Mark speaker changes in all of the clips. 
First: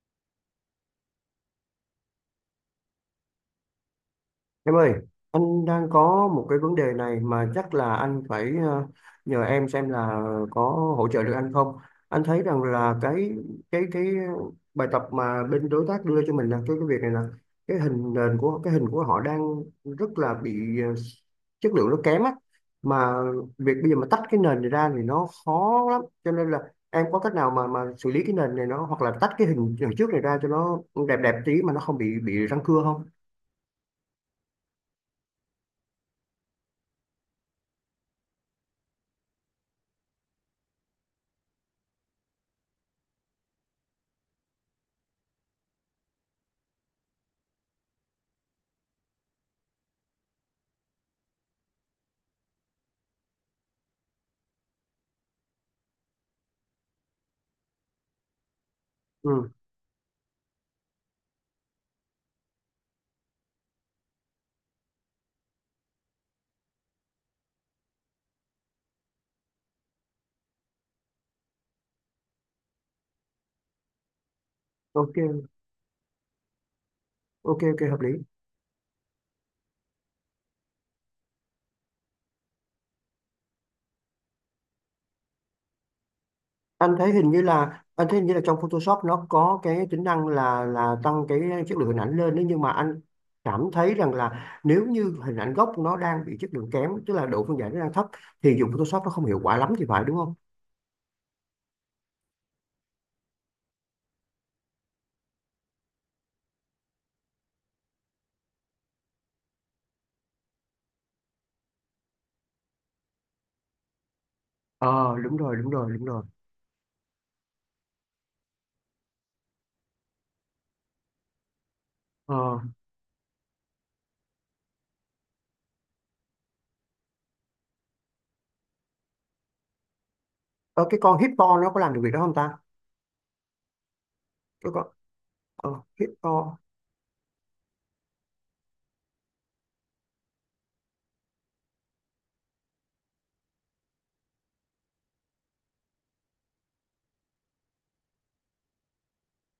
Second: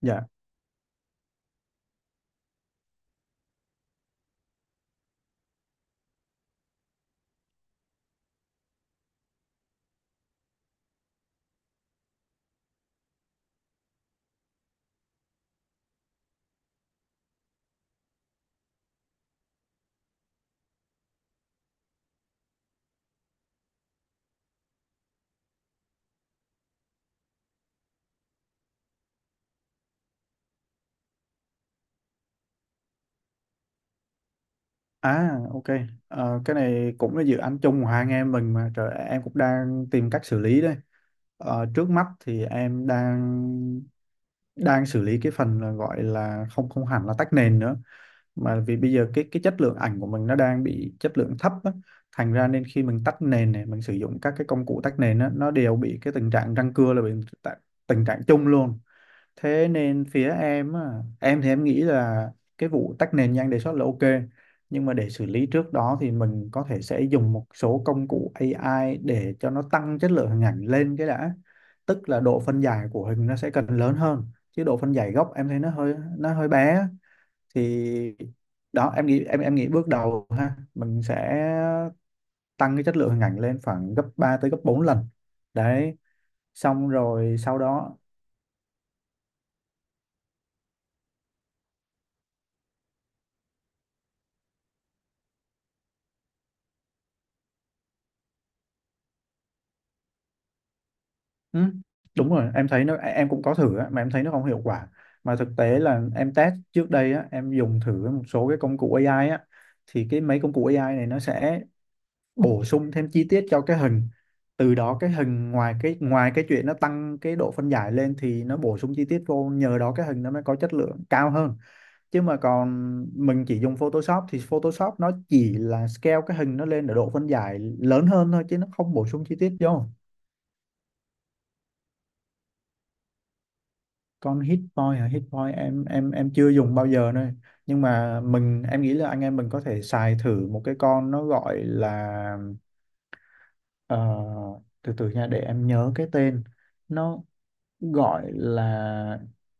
Speaker 1: Dạ.
Speaker 2: Em ơi, anh đang có một cái vấn đề này mà chắc là anh phải nhờ em xem là có hỗ trợ được anh không. Anh thấy rằng là cái bài tập mà bên đối tác đưa cho mình là cái việc này là cái hình nền của cái hình của họ đang rất là bị chất lượng nó kém á. Mà việc bây giờ mà tách cái nền này ra thì nó khó lắm. Cho nên là em có cách nào mà xử lý cái nền này nó hoặc là tách cái hình, hình trước này ra cho nó đẹp đẹp tí mà nó không bị răng cưa không?
Speaker 1: À, ok. Ờ, cái này cũng là dự án chung của hai anh em mình mà trời, em cũng đang tìm cách xử lý đây. Trước mắt thì em đang đang xử lý cái phần là gọi là không, không hẳn là tách nền nữa, mà vì bây giờ cái chất lượng ảnh của mình nó đang bị chất lượng thấp á. Thành ra nên khi mình tách nền này, mình sử dụng các cái công cụ tách nền á, nó đều bị cái tình trạng răng cưa, là bị tạ- tình trạng chung luôn.
Speaker 2: Ừ,
Speaker 1: Thế nên phía em á, em thì em nghĩ là cái vụ tách nền như anh đề xuất là ok, nhưng mà để xử lý trước đó thì mình có thể sẽ dùng một số công cụ AI để cho nó tăng chất lượng hình ảnh lên cái đã. Tức là độ phân giải của hình nó sẽ cần lớn hơn, chứ độ phân giải gốc em
Speaker 2: ok.
Speaker 1: thấy nó hơi bé á.
Speaker 2: Ok, hợp lý.
Speaker 1: Thì đó, em nghĩ, em nghĩ bước đầu ha, mình sẽ tăng cái chất lượng hình ảnh lên khoảng gấp 3 tới gấp 4 lần đấy, xong rồi sau đó.
Speaker 2: Anh thấy hình như là trong Photoshop nó có cái tính năng là tăng cái chất lượng hình ảnh lên đấy, nhưng mà anh cảm thấy rằng là nếu như hình ảnh gốc nó đang bị chất lượng kém, tức là độ phân giải nó đang thấp thì dùng Photoshop nó không hiệu quả lắm thì phải, đúng không?
Speaker 1: Ừ, đúng rồi, em thấy nó, em cũng có thử á, mà em thấy nó không hiệu quả. Mà thực tế là em test trước đây á, em dùng thử một số cái công cụ AI á, thì cái mấy công cụ AI này nó sẽ bổ sung thêm chi tiết cho cái hình, từ đó cái
Speaker 2: ờ đúng
Speaker 1: hình,
Speaker 2: rồi đúng
Speaker 1: ngoài
Speaker 2: rồi
Speaker 1: cái
Speaker 2: đúng rồi.
Speaker 1: ngoài cái chuyện nó tăng cái độ phân giải lên thì nó bổ sung chi tiết vô, nhờ đó cái hình nó mới có chất lượng cao hơn. Chứ mà
Speaker 2: ờ,
Speaker 1: còn mình chỉ dùng Photoshop thì Photoshop nó chỉ là scale cái hình nó lên ở độ phân giải lớn hơn thôi, chứ nó không bổ sung chi tiết vô.
Speaker 2: ờ, cái con Hippo nó có làm được việc đó không ta?
Speaker 1: Con hit
Speaker 2: Cái con
Speaker 1: boy hả? Hit boy
Speaker 2: ờ,
Speaker 1: em chưa
Speaker 2: Hippo.
Speaker 1: dùng bao giờ nữa. Nhưng mà mình, em nghĩ là anh em mình có thể xài thử một cái con, nó gọi là ờ, từ từ nha, để em nhớ cái tên. Nó gọi là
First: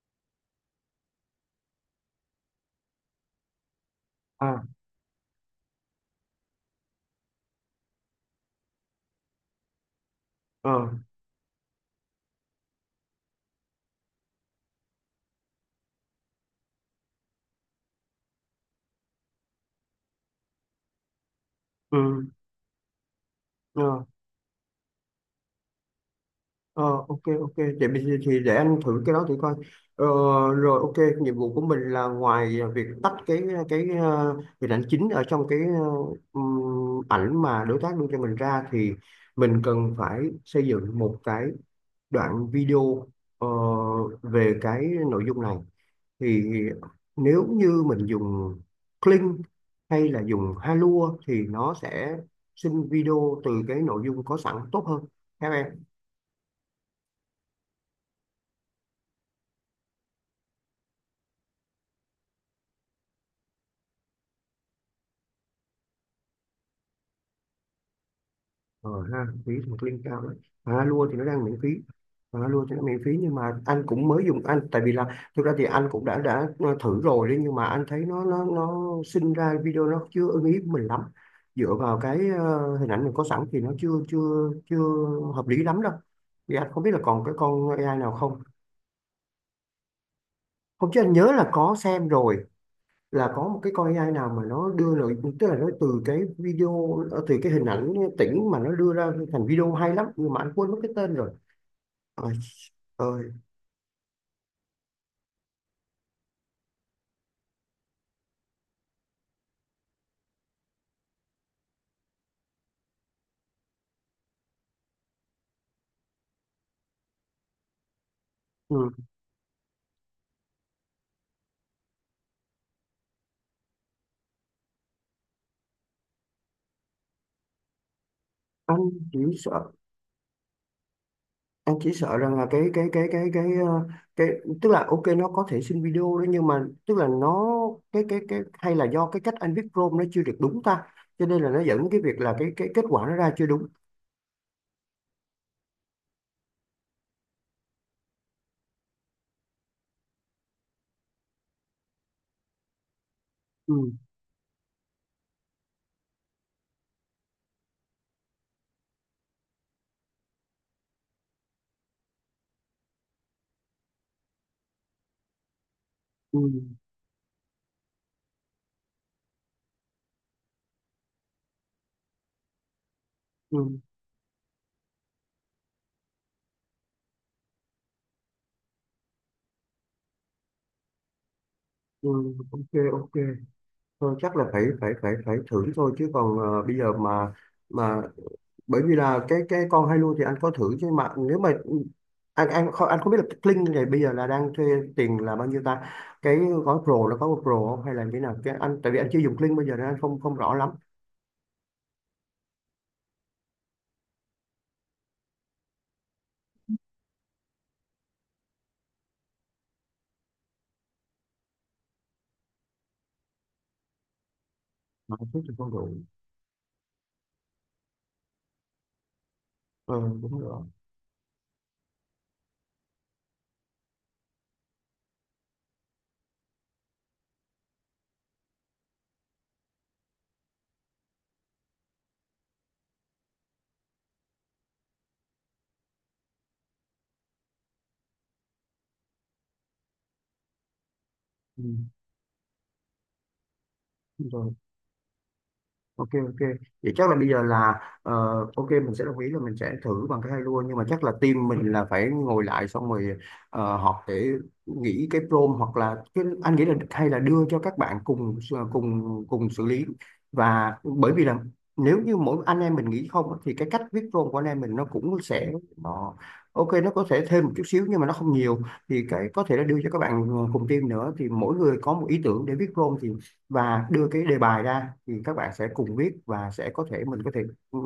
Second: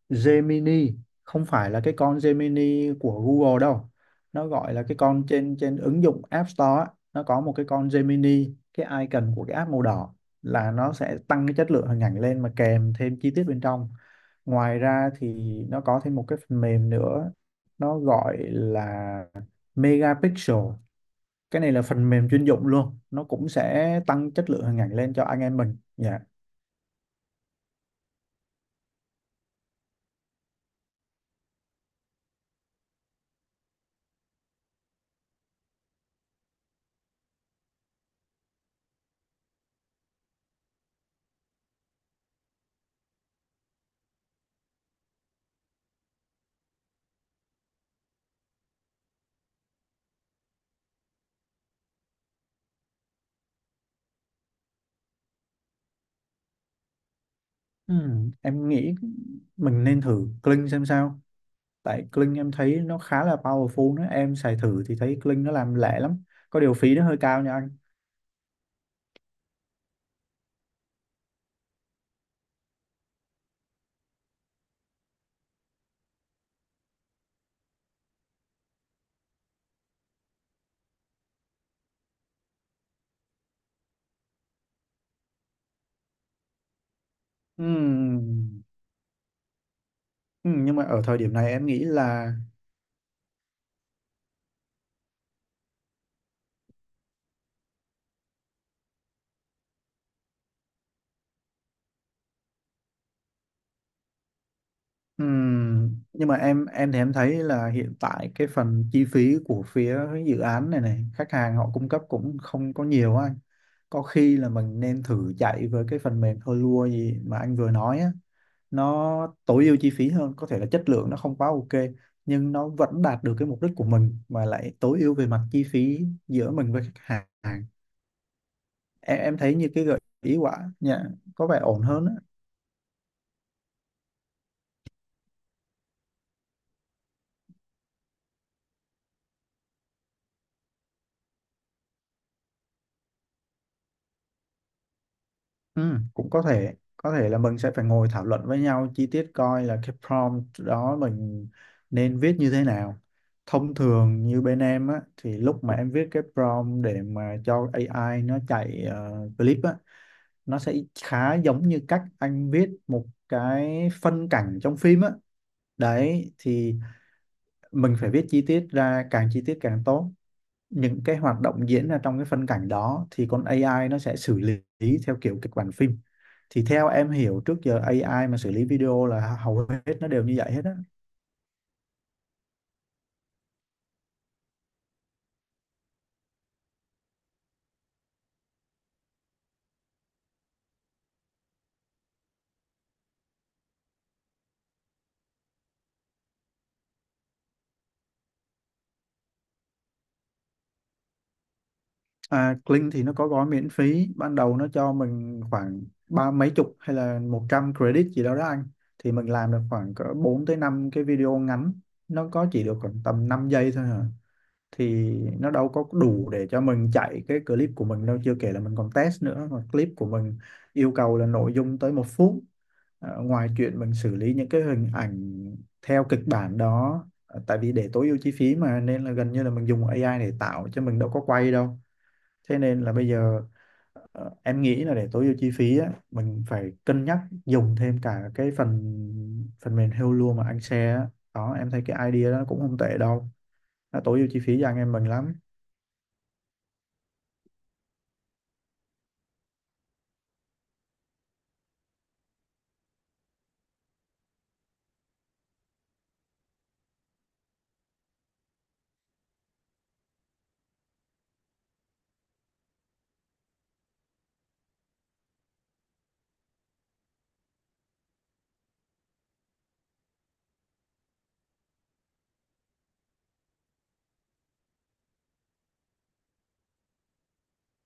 Speaker 1: Gemini, không phải là cái con Gemini của Google đâu. Nó
Speaker 2: à
Speaker 1: gọi là cái con trên, trên ứng dụng App Store á, nó có một cái con Gemini, cái icon của cái app màu đỏ, là
Speaker 2: ờ.
Speaker 1: nó sẽ tăng cái chất lượng hình ảnh lên mà kèm thêm chi tiết bên trong. Ngoài ra thì nó có thêm một cái phần mềm nữa, nó gọi là Megapixel. Cái này là phần
Speaker 2: Ừ.
Speaker 1: mềm chuyên dụng luôn, nó cũng sẽ
Speaker 2: ờ.
Speaker 1: tăng chất lượng hình ảnh lên cho anh em mình. Dạ.
Speaker 2: Ờ. Ok, để mình thì để anh thử cái đó thử coi. ờ, Rồi, ok, nhiệm vụ của mình là ngoài việc tách cái hình ảnh chính ở trong cái ảnh mà đối tác đưa cho mình ra thì mình cần phải xây dựng một cái đoạn video ờ, về cái nội dung này. Thì nếu như mình dùng Kling hay là dùng Halua thì nó sẽ sinh video từ cái nội dung có sẵn tốt hơn. Theo em
Speaker 1: Em nghĩ mình nên thử Kling xem sao. Tại Kling em thấy nó khá là powerful đó, em xài thử thì thấy Kling nó làm lẹ lắm, có điều phí nó hơi cao nha anh.
Speaker 2: ờ ha phí một ly cao đấy. À, lua thì nó đang miễn phí. À, lua thì nó miễn phí nhưng mà anh cũng mới dùng tại vì là thực ra thì anh cũng đã thử rồi đấy, nhưng mà anh thấy nó sinh ra video nó chưa ưng ý mình lắm. Dựa vào cái hình ảnh mình có sẵn thì nó chưa chưa chưa hợp lý lắm đâu. Thì anh không biết là còn cái con AI nào không?
Speaker 1: Ừm, nhưng mà
Speaker 2: Không, chứ
Speaker 1: ở
Speaker 2: anh
Speaker 1: thời
Speaker 2: nhớ
Speaker 1: điểm này
Speaker 2: là
Speaker 1: em
Speaker 2: có
Speaker 1: nghĩ
Speaker 2: xem
Speaker 1: là
Speaker 2: rồi, là có một cái con AI nào mà nó đưa nội, tức là nó từ cái video từ cái hình ảnh tĩnh mà nó đưa ra thành video hay lắm, nhưng mà anh quên mất cái tên rồi. Ôi ơi.
Speaker 1: nhưng mà em thì em thấy là hiện tại cái phần chi phí của phía dự án này này khách hàng họ cung cấp cũng không có nhiều á anh. Có khi là mình nên thử chạy với cái phần mềm Helua gì mà anh vừa nói á,
Speaker 2: Ừ.
Speaker 1: nó tối ưu chi phí hơn, có thể là chất lượng nó không quá ok, nhưng nó vẫn đạt được cái mục đích của mình, mà lại tối ưu về mặt chi phí giữa mình với khách hàng.
Speaker 2: anh chỉ
Speaker 1: Em thấy như
Speaker 2: sợ
Speaker 1: cái gợi ý quả nhà có vẻ
Speaker 2: anh
Speaker 1: ổn
Speaker 2: chỉ
Speaker 1: hơn á.
Speaker 2: sợ rằng là cái tức là ok nó có thể xin video đó, nhưng mà tức là nó cái hay là do cái cách anh viết prompt nó chưa được đúng ta, cho nên là nó dẫn đến cái việc là cái kết quả nó ra chưa đúng.
Speaker 1: Ừ, cũng có thể là mình sẽ phải ngồi thảo luận với nhau chi tiết coi là cái prompt đó mình nên viết như thế nào. Thông
Speaker 2: ừ
Speaker 1: thường như bên em á, thì lúc mà em viết cái prompt để mà cho AI nó chạy clip á, nó sẽ khá giống như cách anh viết một cái phân cảnh trong phim á. Đấy
Speaker 2: ừ
Speaker 1: thì mình phải viết chi tiết ra, càng chi tiết càng tốt, những cái hoạt động diễn ra trong cái phân cảnh đó thì con
Speaker 2: ừ
Speaker 1: AI nó sẽ xử lý theo kiểu kịch bản phim. Thì theo em hiểu, trước giờ AI mà xử lý video là hầu hết nó đều như vậy hết á.
Speaker 2: ừ. Ok. ok Thôi chắc là phải phải phải phải thử thôi, chứ còn bây giờ mà mà bởi vì là cái con Halo thì anh có thử. Chứ mà nếu mà anh không biết là cái Kling này bây giờ là đang thuê tiền là bao nhiêu ta. Cái gói Pro nó có Pro không, hay là như thế nào cái anh, tại vì anh chưa dùng Kling bây giờ nên anh không không rõ lắm.
Speaker 1: À, Kling thì nó có gói miễn phí ban đầu, nó cho mình khoảng ba mấy chục hay là 100 credit gì đó đó anh, thì mình làm được khoảng cỡ 4 tới 5 cái video ngắn. Nó có chỉ được khoảng tầm 5 giây thôi hả? Thì
Speaker 2: Mà anh thích
Speaker 1: nó
Speaker 2: thì
Speaker 1: đâu
Speaker 2: không
Speaker 1: có
Speaker 2: đủ.
Speaker 1: đủ để cho mình chạy cái clip của mình đâu, chưa kể là mình còn test nữa, mà clip
Speaker 2: Ờ
Speaker 1: của mình
Speaker 2: đúng rồi.
Speaker 1: yêu cầu là nội dung tới 1 phút. Ờ, ngoài chuyện mình xử lý những cái hình ảnh theo kịch bản đó, tại vì để tối ưu chi phí mà, nên là gần như là mình dùng AI để tạo chứ mình đâu có quay đâu. Thế nên là bây giờ em nghĩ là để tối ưu chi phí á, mình phải cân nhắc dùng thêm cả cái phần phần mềm Hello mà anh share á. Đó,
Speaker 2: Ừ.
Speaker 1: em thấy cái idea đó cũng không tệ đâu, nó tối ưu
Speaker 2: Đúng
Speaker 1: chi
Speaker 2: rồi.
Speaker 1: phí cho anh em mình lắm.
Speaker 2: Ok, vậy chắc là bây giờ là ok mình sẽ đồng ý là mình sẽ thử bằng cái hai lua, nhưng mà chắc là team mình là phải ngồi lại xong rồi họp để nghĩ cái prompt. Hoặc là cái, anh nghĩ là hay là đưa cho các bạn cùng ờ, cùng cùng xử lý. Và bởi vì là nếu như mỗi anh em mình nghĩ không á, thì cái cách viết prompt của anh em mình nó cũng sẽ nó ok, nó có thể thêm một chút xíu nhưng mà nó không nhiều. Thì cái có thể là đưa cho các bạn cùng team nữa, thì mỗi người có một ý tưởng để viết prompt thì đưa cái đề bài ra thì các bạn sẽ cùng viết, và sẽ có thể mình có thể ừ,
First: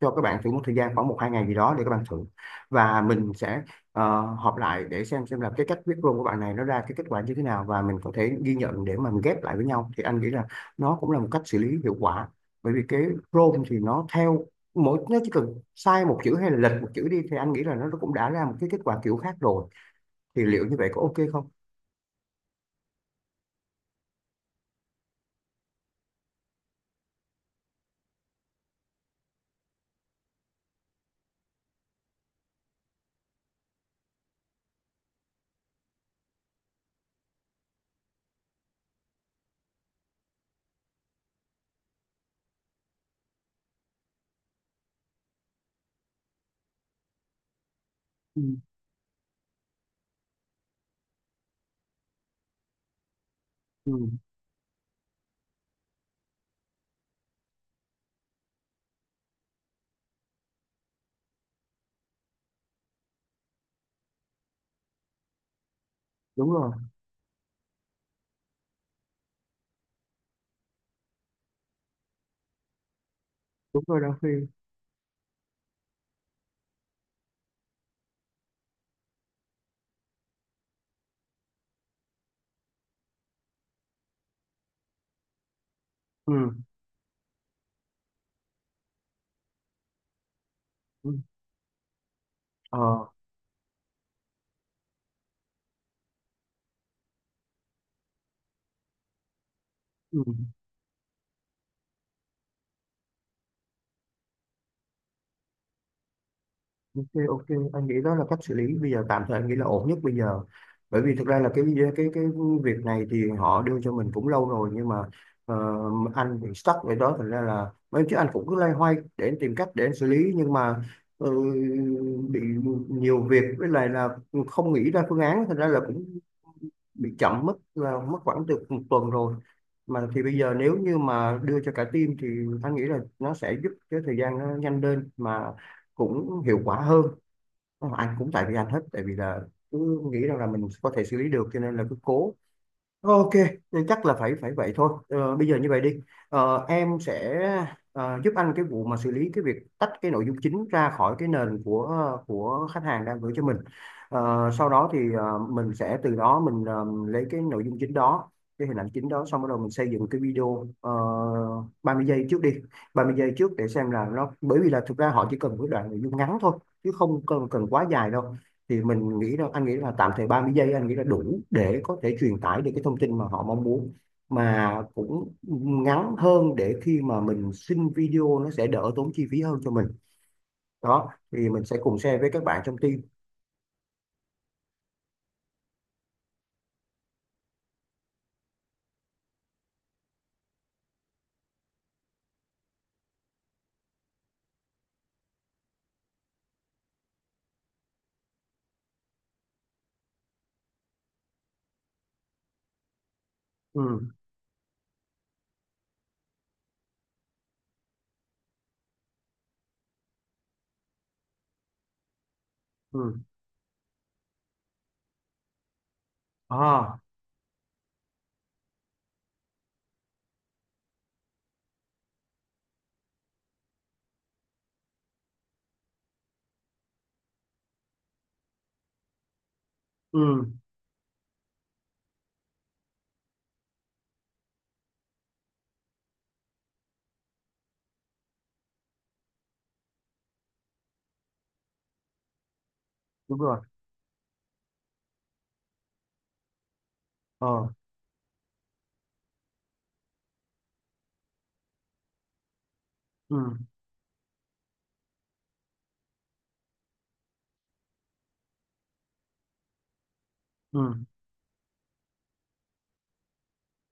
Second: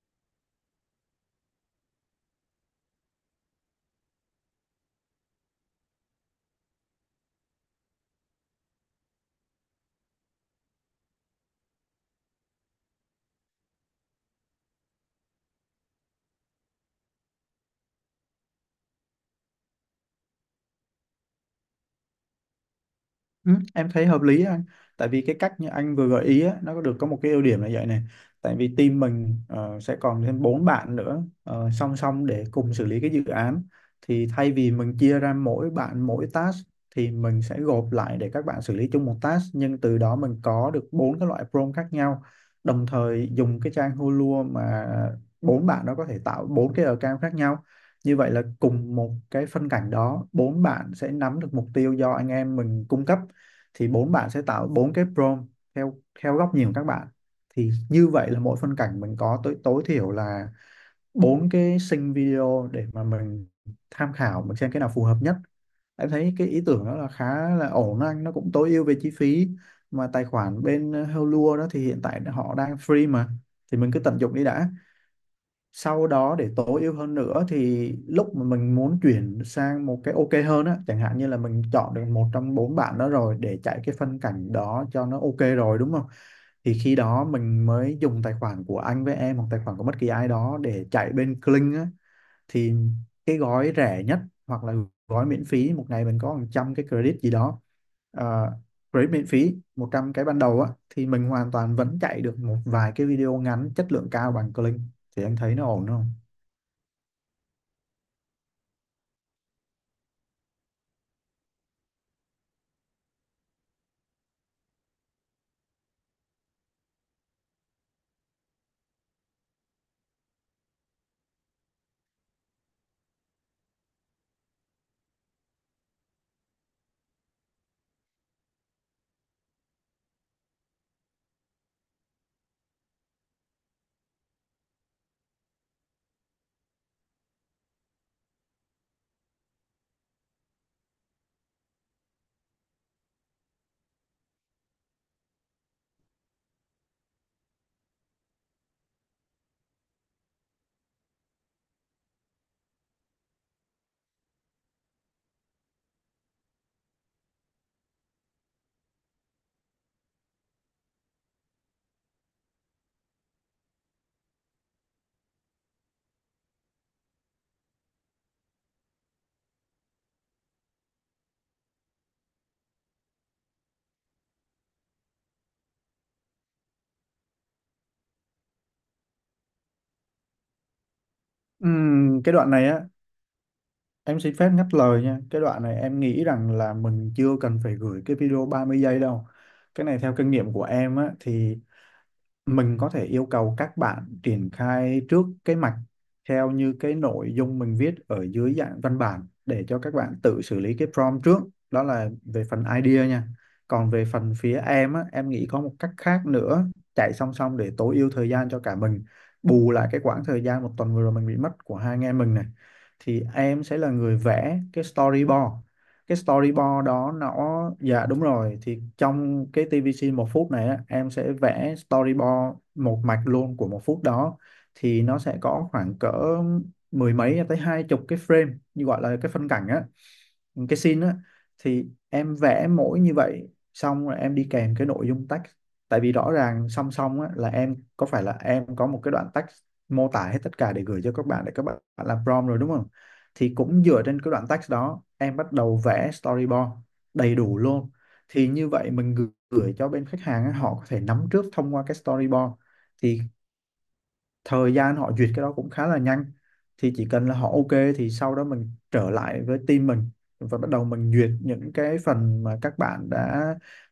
Speaker 2: cho các bạn thử một thời gian khoảng một hai ngày gì đó để các bạn thử. Và mình sẽ họp lại để xem là cái cách viết luôn của bạn này nó ra cái kết quả như thế nào, và mình có thể ghi nhận để mà mình ghép lại với nhau, thì anh nghĩ là nó cũng là một cách xử lý hiệu quả. Bởi vì cái prompt thì nó theo mỗi nó chỉ cần sai một chữ hay là lệch một chữ đi thì anh nghĩ là nó cũng đã ra một cái kết quả kiểu khác rồi. Thì liệu như vậy có ok không?
Speaker 1: Ừ, em thấy hợp lý anh, tại vì cái cách như anh vừa gợi ý á, nó có được có một cái ưu điểm là vậy này. Tại vì team mình sẽ còn thêm bốn bạn nữa, song song để cùng xử lý cái dự án, thì thay vì mình chia ra mỗi bạn mỗi task, thì mình sẽ gộp lại để các bạn xử lý chung một task, nhưng từ đó mình có được bốn cái loại prompt khác nhau. Đồng thời dùng cái trang Hulu mà, bốn bạn đó có thể tạo bốn cái account khác nhau. Như vậy
Speaker 2: Ừ,
Speaker 1: là cùng một cái phân cảnh đó, bốn bạn sẽ nắm được mục tiêu do anh em mình cung cấp, thì
Speaker 2: ừ,
Speaker 1: bốn bạn sẽ tạo bốn cái prompt theo theo góc nhìn của các bạn. Thì như vậy là mỗi phân cảnh mình có tối tối thiểu là bốn cái sync video để mà mình tham khảo, mình xem cái nào phù hợp nhất. Em thấy cái
Speaker 2: đúng
Speaker 1: ý
Speaker 2: rồi,
Speaker 1: tưởng đó là khá là ổn anh, nó cũng tối ưu về chi phí, mà tài khoản bên Helua đó thì hiện tại họ đang free mà, thì
Speaker 2: đúng
Speaker 1: mình
Speaker 2: rồi,
Speaker 1: cứ
Speaker 2: Đăng
Speaker 1: tận
Speaker 2: Phi.
Speaker 1: dụng đi đã. Sau đó để tối ưu hơn nữa thì lúc mà mình muốn chuyển sang một cái ok hơn á, chẳng hạn như là mình chọn được một trong bốn bạn đó rồi để chạy cái phân cảnh đó cho nó ok rồi, đúng không?
Speaker 2: Ừ.
Speaker 1: Thì khi đó mình mới dùng tài khoản của anh với em, hoặc tài khoản của bất kỳ ai đó, để chạy
Speaker 2: Ừ.
Speaker 1: bên Kling á, thì
Speaker 2: Ờ,
Speaker 1: cái gói rẻ nhất hoặc là gói miễn phí một ngày mình có hàng trăm cái credit gì đó. ờ, Credit miễn phí một trăm
Speaker 2: ừ,
Speaker 1: cái ban đầu á, thì mình hoàn toàn vẫn chạy được một vài cái video ngắn chất lượng cao bằng Kling. Thì anh thấy nó ổn không?
Speaker 2: ok, ok, anh nghĩ đó là cách xử lý bây giờ tạm thời, anh nghĩ là ổn nhất bây giờ. Bởi vì thực ra là cái việc này thì họ đưa cho mình cũng lâu rồi, nhưng mà ờ, anh bị stuck ở đó, thành ra là mấy chứ anh cũng cứ loay hoay để anh tìm cách để anh xử lý. Nhưng mà ừ, bị nhiều việc với lại là không nghĩ ra phương án, thành ra là cũng bị chậm mất, là mất khoảng từ một tuần rồi mà. Thì bây giờ nếu như mà đưa cho cả team thì anh nghĩ là nó sẽ giúp cái thời gian nó nhanh lên mà cũng hiệu quả hơn. Ờ, anh cũng tại vì anh hết, tại vì là cứ nghĩ rằng là mình có thể xử lý được cho nên là cứ cố. Ok, nên chắc là phải phải vậy thôi. Ờ, bây giờ như vậy đi. Ờ, em sẽ giúp anh cái vụ mà xử lý cái việc tách cái nội dung chính ra khỏi cái nền của khách hàng đang gửi cho mình. Ờ, sau đó thì mình sẽ từ đó mình lấy cái nội dung chính đó, cái hình ảnh chính đó, xong bắt đầu mình xây dựng cái video 30 giây trước đi, 30 giây trước, để xem là nó, bởi vì là thực ra họ chỉ cần một cái đoạn nội dung ngắn thôi chứ không cần cần quá dài đâu. Thì mình nghĩ là anh nghĩ là tạm thời 30 giây anh nghĩ là đủ để có thể truyền tải được cái thông tin mà họ mong muốn, mà cũng ngắn hơn để khi mà mình xin video nó sẽ đỡ tốn chi phí hơn cho mình. Đó thì mình sẽ cùng share với
Speaker 1: Cái
Speaker 2: các
Speaker 1: đoạn
Speaker 2: bạn
Speaker 1: này
Speaker 2: trong
Speaker 1: á,
Speaker 2: team.
Speaker 1: em xin phép ngắt lời nha. Cái đoạn này em nghĩ rằng là mình chưa cần phải gửi cái video 30 giây đâu. Cái này theo kinh nghiệm của em á, thì mình có thể yêu cầu các bạn triển khai trước cái mạch theo như cái nội dung mình viết ở dưới dạng văn bản, để cho các bạn tự xử lý cái prompt trước. Đó là về phần idea nha.
Speaker 2: Ừ.
Speaker 1: Còn về phần phía em á, em nghĩ có một cách khác nữa, chạy song song để tối ưu thời gian cho cả mình, bù lại cái quãng thời gian 1 tuần vừa rồi mình bị mất của hai anh em mình này.
Speaker 2: Ừ.
Speaker 1: Thì em sẽ là người vẽ cái storyboard. Cái storyboard
Speaker 2: À.
Speaker 1: đó nó, dạ đúng rồi, thì trong cái TVC 1 phút này á, em sẽ vẽ storyboard một mạch luôn của 1 phút đó. Thì nó sẽ có khoảng cỡ mười mấy tới hai chục cái frame, như gọi là cái phân cảnh á,
Speaker 2: Ừ.
Speaker 1: cái scene á. Thì em vẽ mỗi như vậy, xong rồi em đi kèm cái nội dung text. Tại vì rõ ràng song song á, là em có, phải là em có một cái đoạn text mô tả hết tất cả để gửi cho các bạn để các bạn làm prompt rồi đúng không?
Speaker 2: Đúng
Speaker 1: Thì
Speaker 2: rồi.
Speaker 1: cũng dựa trên cái đoạn text đó em bắt đầu vẽ storyboard đầy đủ
Speaker 2: Ờ.
Speaker 1: luôn. Thì như vậy mình gửi gửi cho bên khách hàng á, họ có thể nắm trước thông qua cái storyboard, thì
Speaker 2: Ừ.
Speaker 1: thời gian họ duyệt cái đó cũng khá là nhanh. Thì chỉ cần là họ ok, thì sau đó mình trở lại với team mình, và bắt đầu
Speaker 2: ừ
Speaker 1: mình duyệt những cái phần mà các bạn đã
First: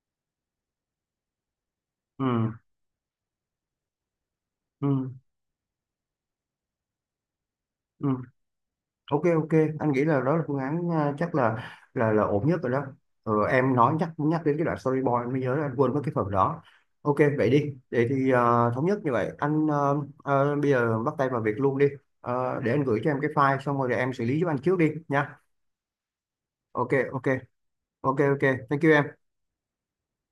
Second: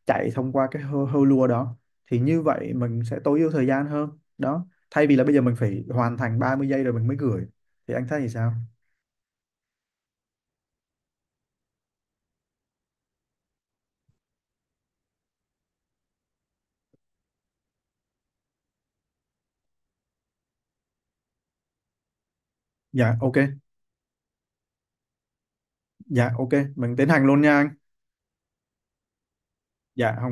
Speaker 1: chạy thông qua cái hơ lua đó. Thì
Speaker 2: ừ
Speaker 1: như vậy mình sẽ tối ưu thời gian hơn. Đó, thay
Speaker 2: ừ
Speaker 1: vì là bây giờ mình phải hoàn thành 30 giây rồi mình mới gửi. Thì anh thấy thì
Speaker 2: ừ.
Speaker 1: sao?
Speaker 2: Ok, anh nghĩ là đó là phương án, à, chắc là ổn nhất rồi đó. Ừ, em nói nhắc nhắc đến cái đoạn storyboard em mới nhớ là anh quên mất cái phần đó. Ok, vậy đi. Vậy thì à, thống nhất như vậy anh. À, à, bây giờ bắt tay vào việc luôn đi. Ờ, để anh gửi cho em
Speaker 1: Dạ
Speaker 2: cái
Speaker 1: ok.
Speaker 2: file xong rồi để em xử lý giúp anh trước đi nha.
Speaker 1: Dạ ok,
Speaker 2: Ok
Speaker 1: mình tiến
Speaker 2: ok
Speaker 1: hành luôn nha anh.
Speaker 2: Ok. Thank you em.
Speaker 1: Dạ không.